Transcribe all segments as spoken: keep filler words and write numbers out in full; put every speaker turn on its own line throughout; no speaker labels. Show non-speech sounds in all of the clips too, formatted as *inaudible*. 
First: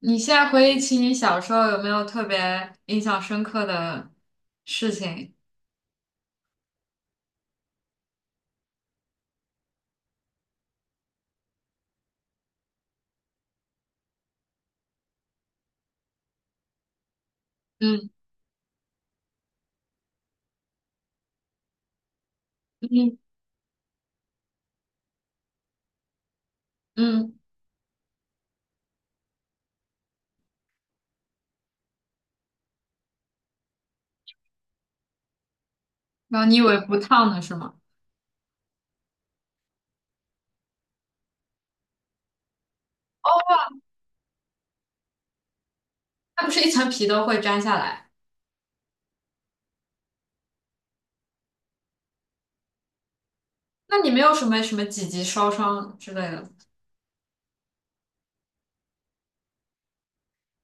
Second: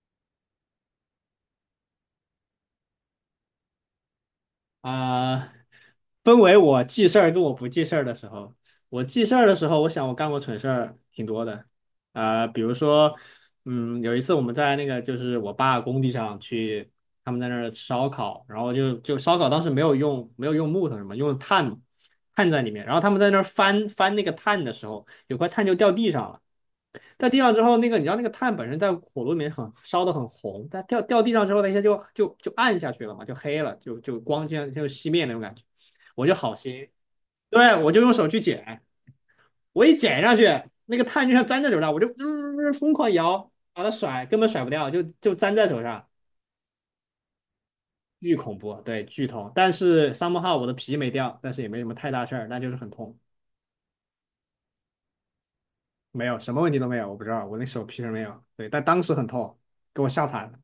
你现在回忆起你小时候，有没有特别印象深刻的事情？
啊、分为我记事儿跟我不记事儿的时候，我记事儿的时候，我想我干过蠢事儿挺多的。啊、比如说，嗯，有一次我们在那个就是我爸工地上去，他们在那儿吃烧
嗯
烤，然后就就烧烤当时没有用没有用木头什么，用炭嘛。炭在里面，然后他
嗯
们在那儿翻翻那个炭的时候，有块炭就掉地上了。在
嗯，
地上之后，那个你知道那个炭本身在火炉里面很烧的很红，但掉掉地上之后，那些就就就暗下去了嘛，就黑了，就就光这样就熄灭那种感觉。我就
然后
好
你以为
心，
不烫的是吗？
对，我就用手去捡，我一捡上去，那个炭就像粘在手上，我就、呃疯狂摇，把它甩，根本甩不掉，就就粘在手上，
它不是一层皮都会粘下来？
巨恐怖。对，巨痛。但是 somehow 我的皮没掉，但是也没什么太大事儿，那就是很痛。
那你没有什么什么几级烧伤之类
没有，
的？
什么问题都没有，我不知道，我那手皮是没有，对，但当时很痛，给我吓惨了。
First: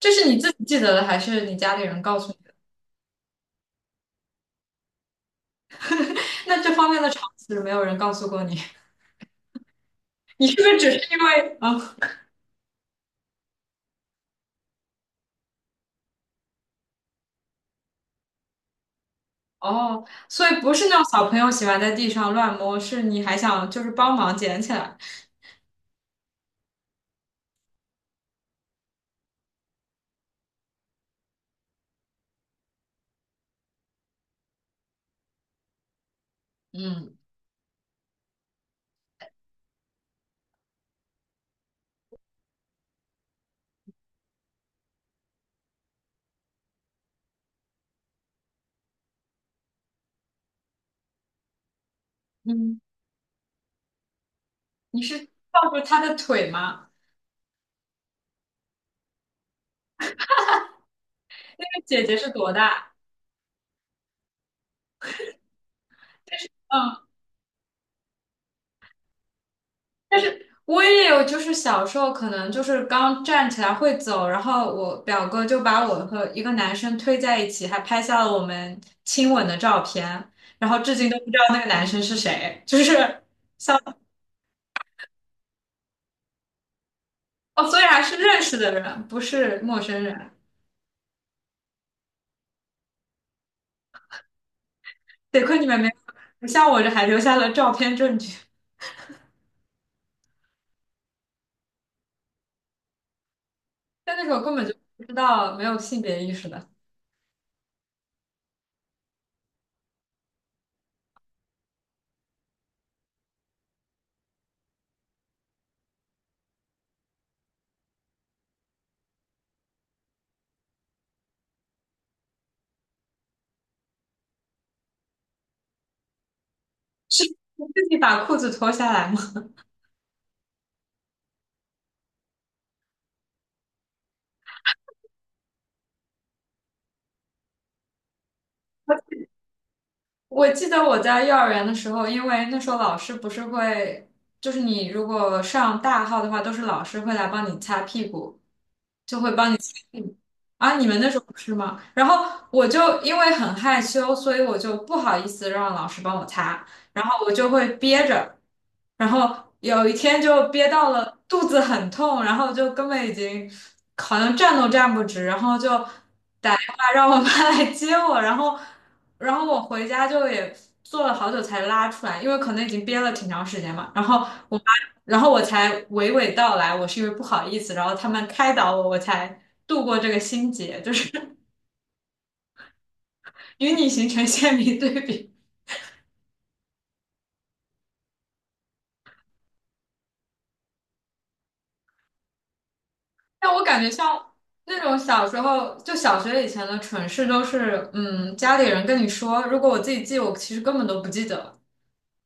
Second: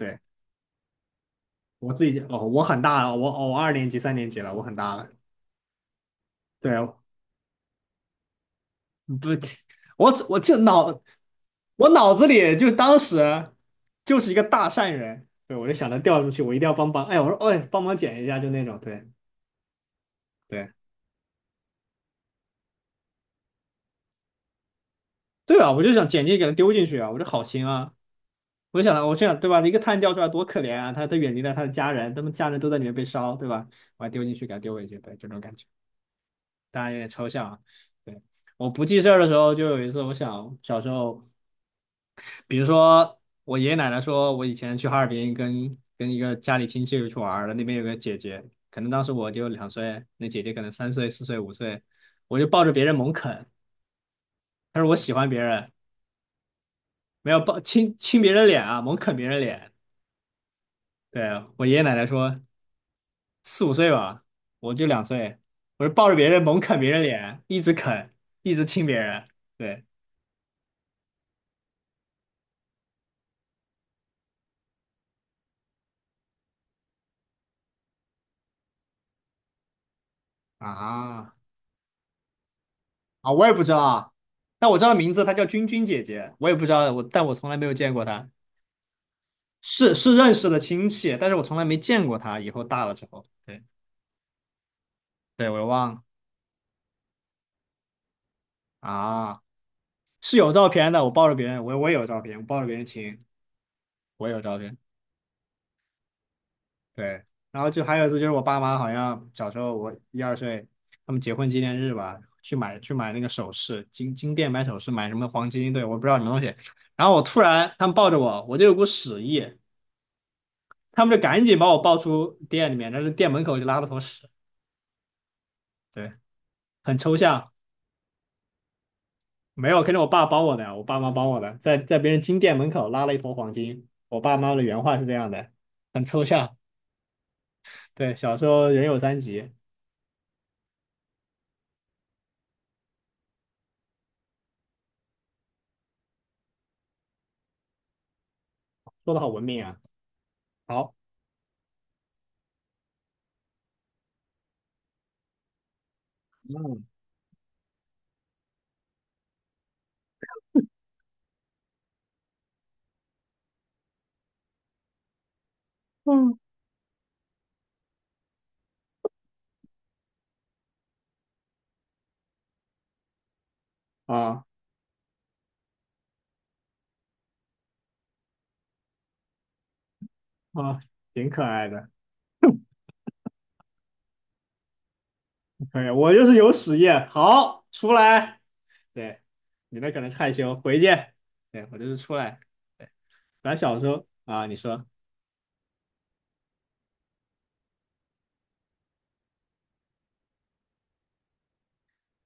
这是你自己记得的，还是你家里
我
人
自
告
己，
诉你？
哦，我很大了，我哦我二年级、三年级了，我很大了。
那这
对，
方面的常识没有人告诉过你。
不，我
*laughs*
我
你是
这
不是只是
脑，
因为
我
啊？
脑子里就当时就是一个大善人。对，我就想着掉出去，我一定要帮帮，哎，我说，哎，帮忙捡一下，就那种。对，
哦，所以
对，
不是那种小朋友喜欢在地上乱摸，是你还想就是帮忙捡起来？
对啊，我就想捡进去给他丢进去啊，我这好心啊。我就想，我这样对吧？一个碳掉出来多可怜啊！他他远离了他的家人，他们家人都在里面被烧，对吧？我还丢进去，给他丢回去，对，这种感觉。当然有点
嗯
抽象啊。对，我不记事儿的时候，就有一次，我想小时候，比如说我爷爷奶奶说，我以前去哈尔滨跟跟一个家里亲戚去玩儿了，那边有个姐姐，可能当时我就两岁，那姐姐可能三岁、四岁、五岁，我就抱着
嗯，
别人猛啃。她说我
你
喜
是
欢别
抱
人，
住他的腿吗？
没有，抱亲亲别人脸啊，猛啃别人脸。对，
那
我爷爷
个
奶
姐
奶
姐是
说
多大？
四五岁吧，我就两岁，我就抱着别人猛啃别
嗯，
人脸，一直啃，一直亲别人。对
我也有，就是小时候可能就是刚站起来会走，然后我表哥就把我和一个男生推在一起，还拍下了我们亲吻的照片，然后至今都不知
啊。
道那个男生是谁，就是
啊，我也不知道
像。
啊，但我知道名字，她叫君君姐姐，我也不知道，我但我从来没
哦，
有
所以
见
还
过
是
她，
认识的人，不是陌
是
生
是
人。
认识的亲戚，但是我从来没见过她。以后大了之后，对。
得
对，我
亏你
又
们没
忘了。
有，像我这还留下了照片证据，
啊，是有照片的，我抱着别人，我我也有照片，我抱着别人亲，
但那
我
时
也
候
有
根
照
本就
片，
不知道，没有性别意识的。
对。然后就还有一次就是我爸妈好像小时候我一二岁，他们结婚纪念日吧，去买去买那个首饰，金金店买首饰，买什么黄金，对，我不知道什么东西。然后我突然他们抱着我，我就有股屎意。他们就赶紧把我抱出店里面，但是店门口就拉了坨屎，对，很
*laughs*
抽
是
象。
自己把裤子脱下来吗？
没有，肯定我爸帮我的，我爸妈帮我的，在在别人金店门口拉了一坨黄金。我爸妈的原话是这样的，很抽象。对，小时候人有三急。
我记得我在幼儿园的时候，因为那时候老师不是会，就是你如果上大号的话，都是老师会来帮你擦屁股。
说的好文明啊。
嗯。啊，你
好，
们那时候不是吗？然后我就因为很害羞，所以我就不好意思让老师帮我擦，
嗯
然后我就会憋着，然后有一天就憋到了肚子很痛，然后就根本已经好像站都站不直，然后就
嗯
打电话让我妈来接我，然后。然后我回家就也做了好久才拉出来，因为可能已经憋了挺长时间嘛。然后
啊
我妈，然后我才娓娓道来，我是因为不好意思，然后他们开导我，我才度过这个心结，
啊，
就是
挺可爱的。
*laughs* 与你形成鲜明对比。
可以。我就是有屎液，好，出来。对，你那可能是害羞，回去。对，我就是出来。对，
但
咱
我
小
感
时
觉
候
像
啊，你
那
说。
种小时候，就小学以前的蠢事，都是嗯家里人跟你说，如果我自己记，我其实根本都不记得，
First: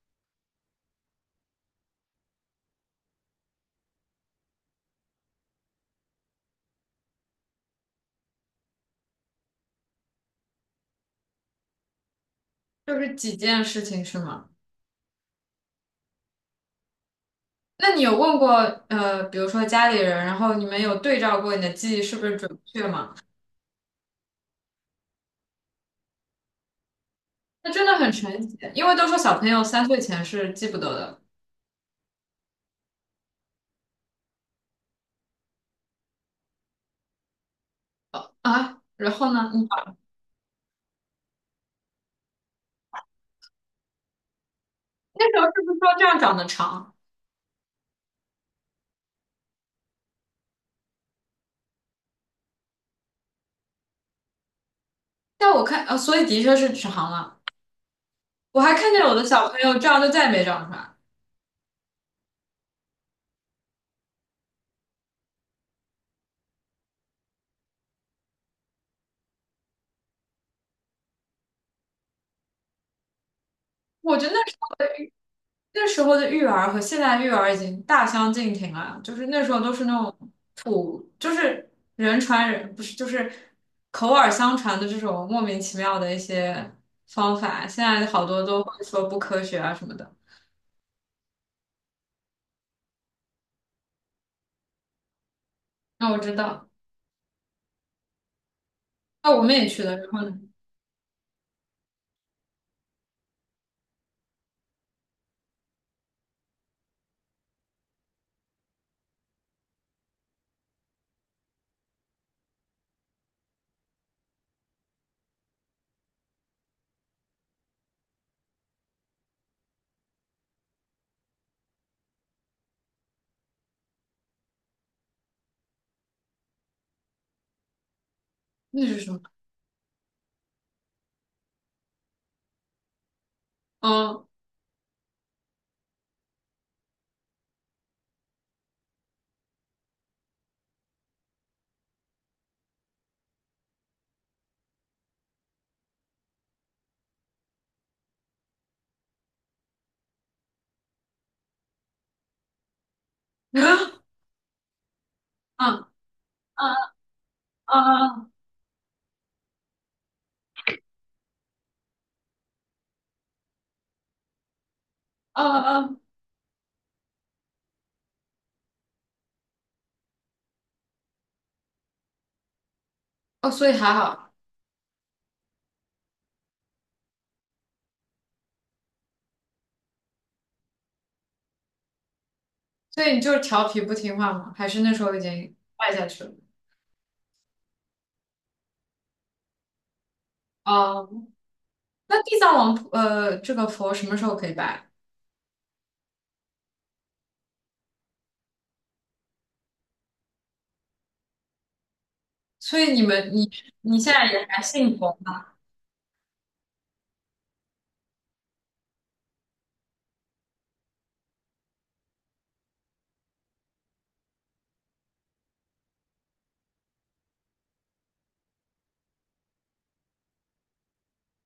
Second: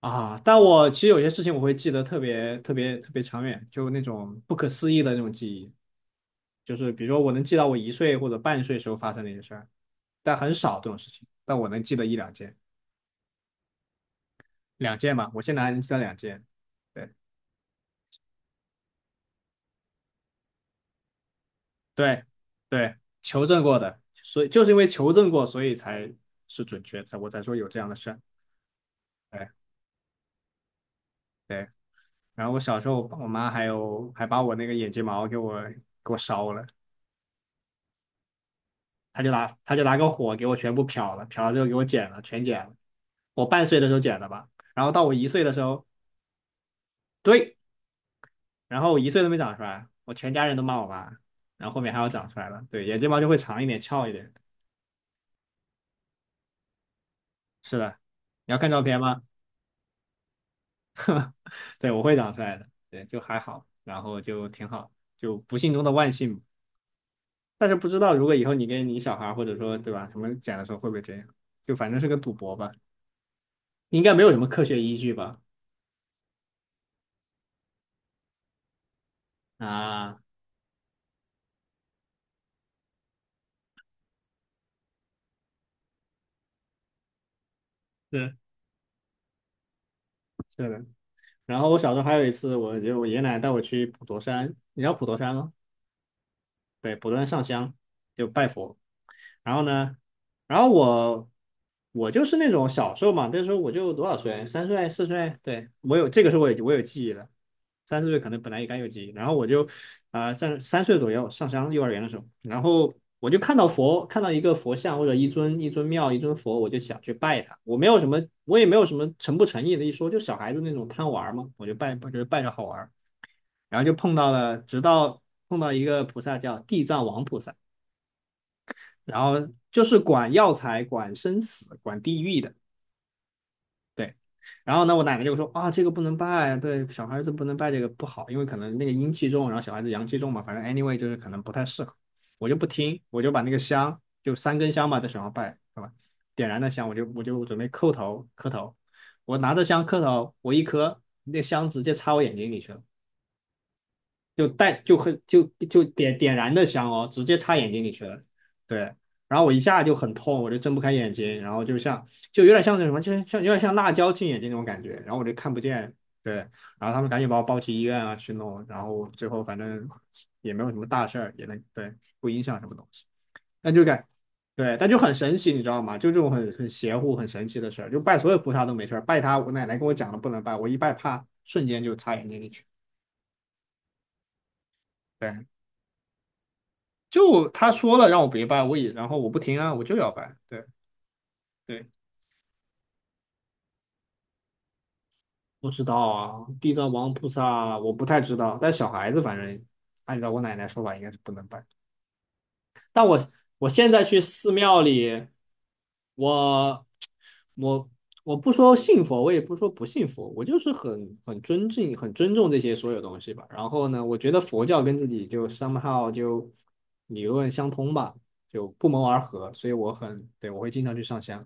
啊，但我其实有些事情我会记得特别特别特别长远，就那种不可思议的那种记忆，就是比如说我能记到我一岁或者半岁时候发生的一些事儿，但很少这种事情，但我能记得一两件。
就是几件事情是吗？
两件吧，我现在还能记得两件。对
那你有问过呃，比如说家里人，然后你们有对照过你的记忆是不
对
是准确
对，
吗？
求证过的，所以就是因为求证过，所以才是准确，才我才说有
那
这
真
样
的
的事
很
儿。
神奇，因为都说小朋
对
友三岁前是记不得的。
对，然后我小时候我妈还有还把我那个眼睫毛给我给我烧了。
呃啊，然
他就
后呢？
拿
你
他就拿个火给我全部漂了，漂了之后给我剪了，全剪了。我半岁的时候剪的吧，然后到我一
那时
岁
候
的时
是不是
候，
说这样长得长？
对，然后我一岁都没长出来，我全家人都骂我吧。然后后面还要长出来了，对，眼睫毛就会长一点，翘一点。
但我看，呃，所以的确是长了。
是的，你要
我
看
还
照
看
片
见有
吗？
的小朋友这样就再也没长出来。
对，我会长出来的，对，就还好，然后就挺好，就不幸中的万幸。但是不知道如果以后你跟你小孩或者说对吧什么剪的时候会不会这样，就反正是个赌博吧，应该
我
没
觉
有
得
什
那
么
时
科学依据吧？
那时候的育儿和现在育儿已经大相径庭了，就是那时候都是那
啊，
种，就是人传人，不是就是口耳相传的这种莫名其妙的一些方法，现在好
是
多都会说不科学啊什么的。
是的。然后我小时候还有一次，我就我爷爷奶奶带我去普陀山，你知道普陀山吗？
那我知道，
对，不断上香就拜佛。
那我们
然后
也去了，
呢，
然后呢？
然后我我就是那种小时候嘛，那时候我就多少岁，三岁四岁，对我有这个时候我有我有记忆了，三四岁可能本来也该有记忆，然后我就啊在、三岁左右上香幼儿园的时候，然后我就看到佛，看到一个佛像或者一尊一尊庙一尊佛，我就想去拜他，我没有什么我也没有什么诚不诚意的一说，就小孩子那种贪玩嘛，我就拜就是拜着好玩。然后就碰到了，直到碰到一个菩萨叫地藏王菩萨，
那是什么？
然后就是管药材、管生死、管地狱的，对。
哦。
然后呢，我奶奶就说啊，这个不能拜啊，对，小孩子不能拜这个不好，因为可能那个阴气重，然后小孩子阳气重嘛，反正 anyway 就是可能不太适合。我就不听，我就把那个香，就三根香嘛，在手上拜，是吧？点燃的香，我就我就准备叩头磕头，我拿着香磕头，我一磕，那香直接插我眼睛里去了。
*laughs* 嗯
就带就很就
嗯
就点点燃的
嗯
香哦，直接插眼睛里去了。
嗯
对，然后我一下就很痛，我就睁不开眼睛，然后就像就有点像那什么，就是像有点像辣椒进眼睛那种感觉，然后我就看不
嗯，
见。
嗯
对，然后他们赶紧把我抱去医院啊去弄，然后最后反正也没有什么大事儿，也能，对，不影响什么东西，
哦，所以
但就
还
感
好。
对，但就很神奇，你知道吗？就这种很很邪乎、很神奇的事儿，就拜所有菩萨都没事儿，拜他我奶奶跟我讲了不能拜，我一拜怕瞬间就插眼睛里去。
所以你就是调皮不听话吗？还是那时候已
对，
经拜下去了？
就他说了让我别拜，我也然后我不听啊，我就要拜。对
哦，
对，
那地藏王菩呃，这个佛什么时候可以拜？
不知道啊，地藏王菩萨我不太知道，但小孩子反正按照我奶奶说法应该是不能拜。
所以你
那我
们你
我现
你
在
现
去
在也
寺
还
庙
信佛
里，
吗？
我我我不说信佛，我也不说不信佛，我就是很很尊敬、很尊重这些所有东西吧。然后呢，我觉得佛教跟自己就 somehow 就理论相通吧，就不谋而合，所以我很，对，我会经常去上香。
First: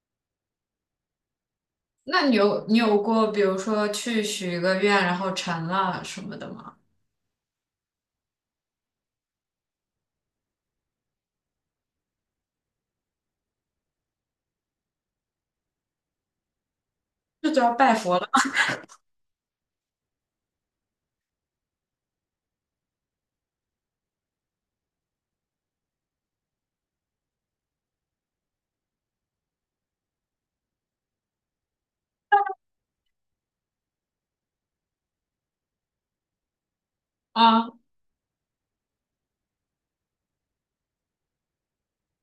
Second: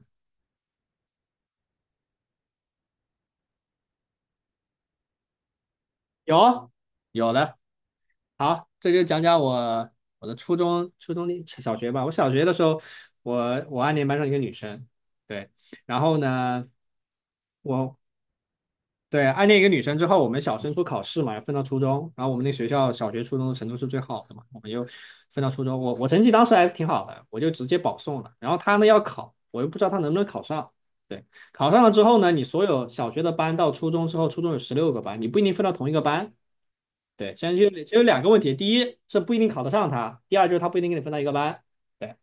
那你有你有过比如说去许一个愿然后成了什么的
有
吗？
有的，好，这就讲讲我我的初中、初中的小学吧。我小学的时候，我我暗恋班上一个女生。对。然后呢，
这就要拜
我
佛了
对，暗恋一个女生之后，我们小升初考试嘛，分到初中。然后我们那学校小学、初中的程度是最好的嘛，我们就分到初中。我我成绩当时还挺好的，我就直接保送了。然后她呢要考，我又不知道她能不能考上。对。考上了之后呢，你所有小学的班到初中之后，初中有十六个班，你不一定分到同一个班。对。现在
啊？
就就有两个问题，第一是不一定考得上他，第二就是他不一定跟你分到一个班。对。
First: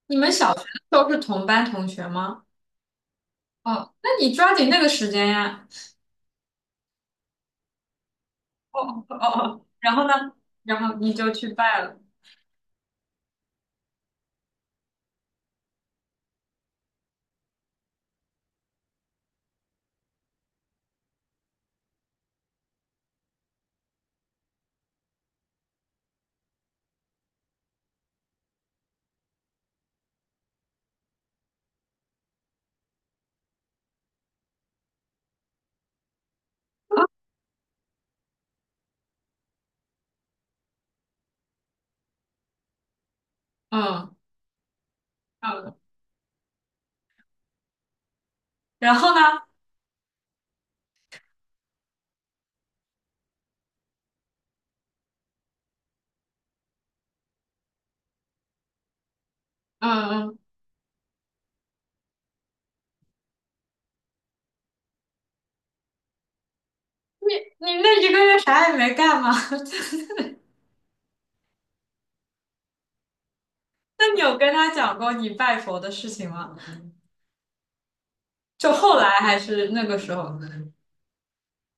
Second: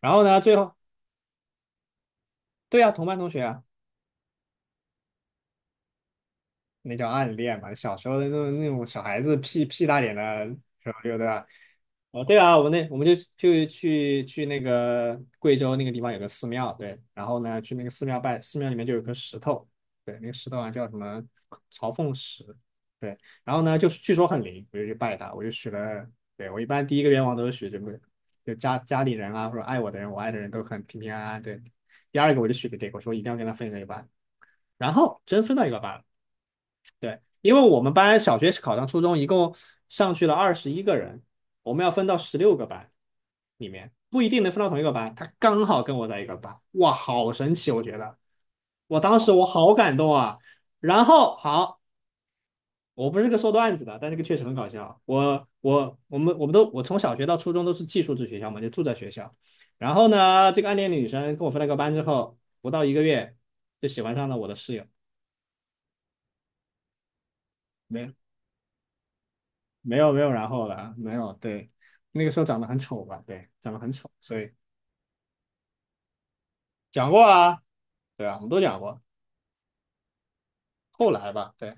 然
你
后
们
呢，
小
最
学的
后。
时候是同班同学吗？
对呀，同班同学啊。
哦，那你抓紧那个时间呀。
那叫暗恋嘛，小时候的那种那
哦
种小
哦
孩子
哦
屁
哦。*laughs*
屁
然
大
后呢？
点的
然
时候，
后你
就对
就
吧？
去拜了。
哦，对啊，我那我们就就去去那个贵州那个地方有个寺庙。对。然后呢去那个寺庙拜，寺庙里面就有颗石头。对。那个石头啊叫什么朝凤石。对。然后呢就是据说很灵，我就去拜它，我就许了。对，我一般第一个愿望都是许这个，就家家里人啊或者爱我的人，我爱的人都很平平安安。对。第二个我就许给这个，我说一定要跟他分一个班，然后真分到一个班了。对。因为我们班小学考上初中一共上去了二十一个人，我们要分到十六个班里面，
嗯
不一定能分到同一个班。他刚
嗯，
好跟我在一个班。哇，好神奇！我觉得，
然
我
后
当
呢？
时我好感动啊。然后好，我不是个说段子的，但这个确实很搞笑。我我我们我们都我从小学到初中都是寄宿制学校嘛，就住在学校。然后
嗯嗯，
呢，这个暗恋的女生跟我分了个班之后，不到一个月就喜欢上了我的室友。
你你那
没
一
有，
个月啥也没干吗？*laughs*
没有没有然后了，没有。对。那个时候长得很丑吧。对，长得很
那
丑，
你有
所以
跟他讲过你拜佛的事情吗？
讲过啊。对啊，我们都
就
讲
后
过。
来还是那个时候？
后来吧，对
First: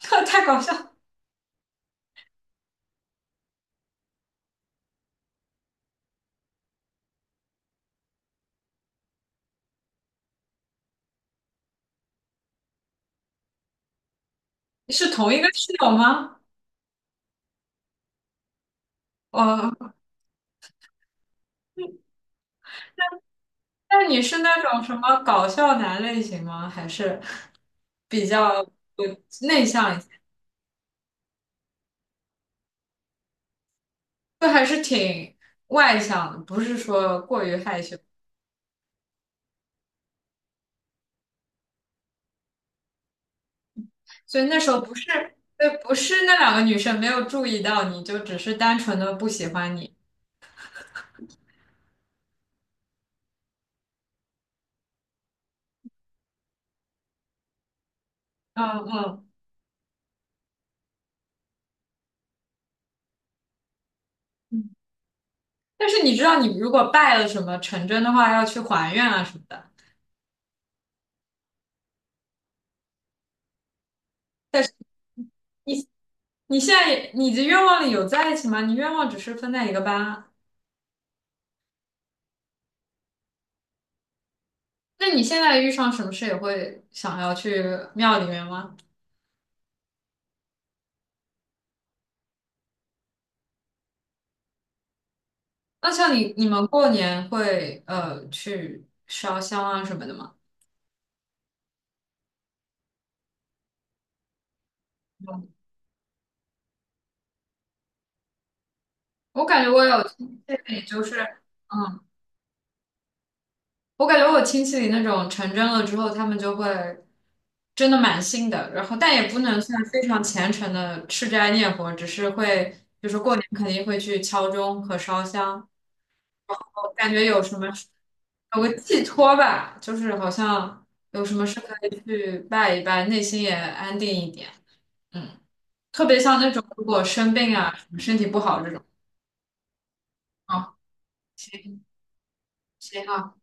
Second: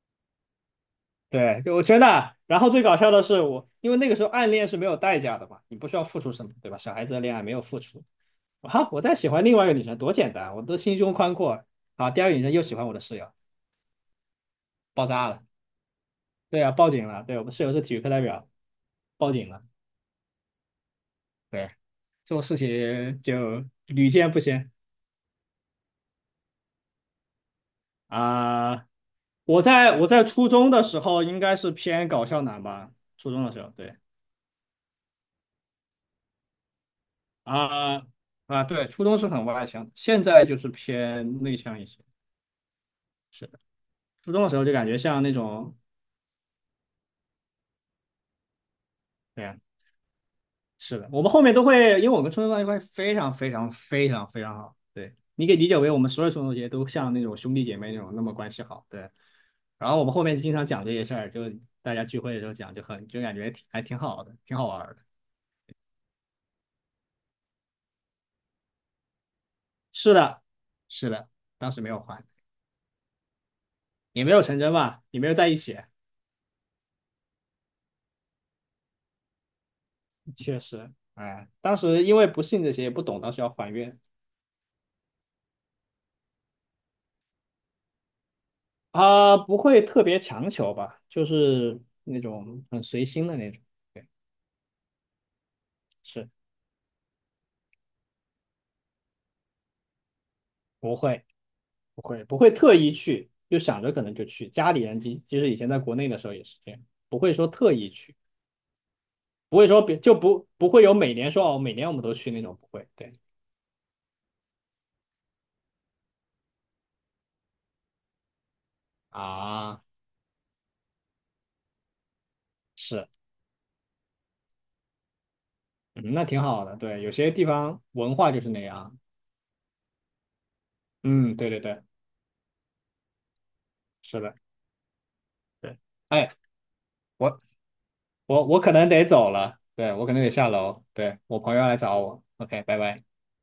*laughs* 太搞笑！
对，就我真的。然后最搞笑的是我，因为那个时候暗恋是没有代价的嘛，你不需要付出什么，对吧？小孩子的恋爱没有付出。啊，我在喜欢另外一个女生多简单，我都心胸宽阔。啊，第二个女生又喜欢我的室友。爆
是
炸
同一
了。
个室友吗？
对啊，报警了。对，我们室友是体育课代表，报警了。
哦，
对，这种事情就
那
屡
你
见
是
不
那
鲜。
种什么搞笑男类型吗？还是比较
啊、呃
呃
我
内向
在
一
我
些？
在初中的时候应该是偏搞笑男吧，初中的时候。对，
就还是挺外向的，不是说过于害羞。
啊啊，对，初中是很外向，现在就是偏内向一些。是的，初
所
中
以
的时
那
候
时
就
候
感
不
觉像那
是，对，
种。
不是那两个女生没有注意到你，就只是单纯的不
对
喜
呀，
欢你。
是的，我们后面都会，因为我跟初中关系关非常非常非常非常好。对，你可以理解为我们所有初中同学都像那种兄弟姐妹那种那么关
嗯
系好。对。
嗯
然后我们后面经常讲这些事儿，就大家聚会的时候讲，就很就感觉挺还挺好的，挺
嗯。
好玩儿的。
但是你知道，你如果拜了什么成真的话，要去还愿啊什么的。
是的，是的，当时没有还，也没有成
但是
真吧，也没有在一起。
你你现在也你的愿望里有在一起吗？你愿望只是分在一个班啊。
确实。哎，当时因为不信这些，也不懂，当时要还愿
那你现在遇上什么事也会想要去庙里面吗？
啊，不会特别强求吧，就是那种很随心的那种。对。
那像
是，
你你们过年会呃去烧香啊什么的吗？
不会，不会不会特意去，就想着可能就去，家里人即即使
嗯
以前在国内的时候也是这样，不会说特意去，
我
不
感
会
觉
说
我
别
有自
就不不
己
会有
就
每
是。
年说哦，每年我
嗯。
们都去那种。不会。对
我感觉我亲戚里那种成真了之后，他们就会真的蛮信的，然后但也不能算
啊，
非常虔诚的吃斋念佛，只是会，就
是。
是过年肯定会去敲钟和烧香，
嗯那挺好的。
我
对，
感
有
觉
些
有
地
什么
方文化就是那
有个
样。
寄托吧，就是好像有什
嗯，
么
对
事
对对，
可以去拜一拜，内心也安定
是
一
的。
点。嗯，
对。
特别
哎，
像那种如果生
我
病啊，身体不
我我
好这
可
种。
能得走了。对，我可能得下
哦。
楼。对，我朋友要来
行。
找我。OK,拜拜。
行好。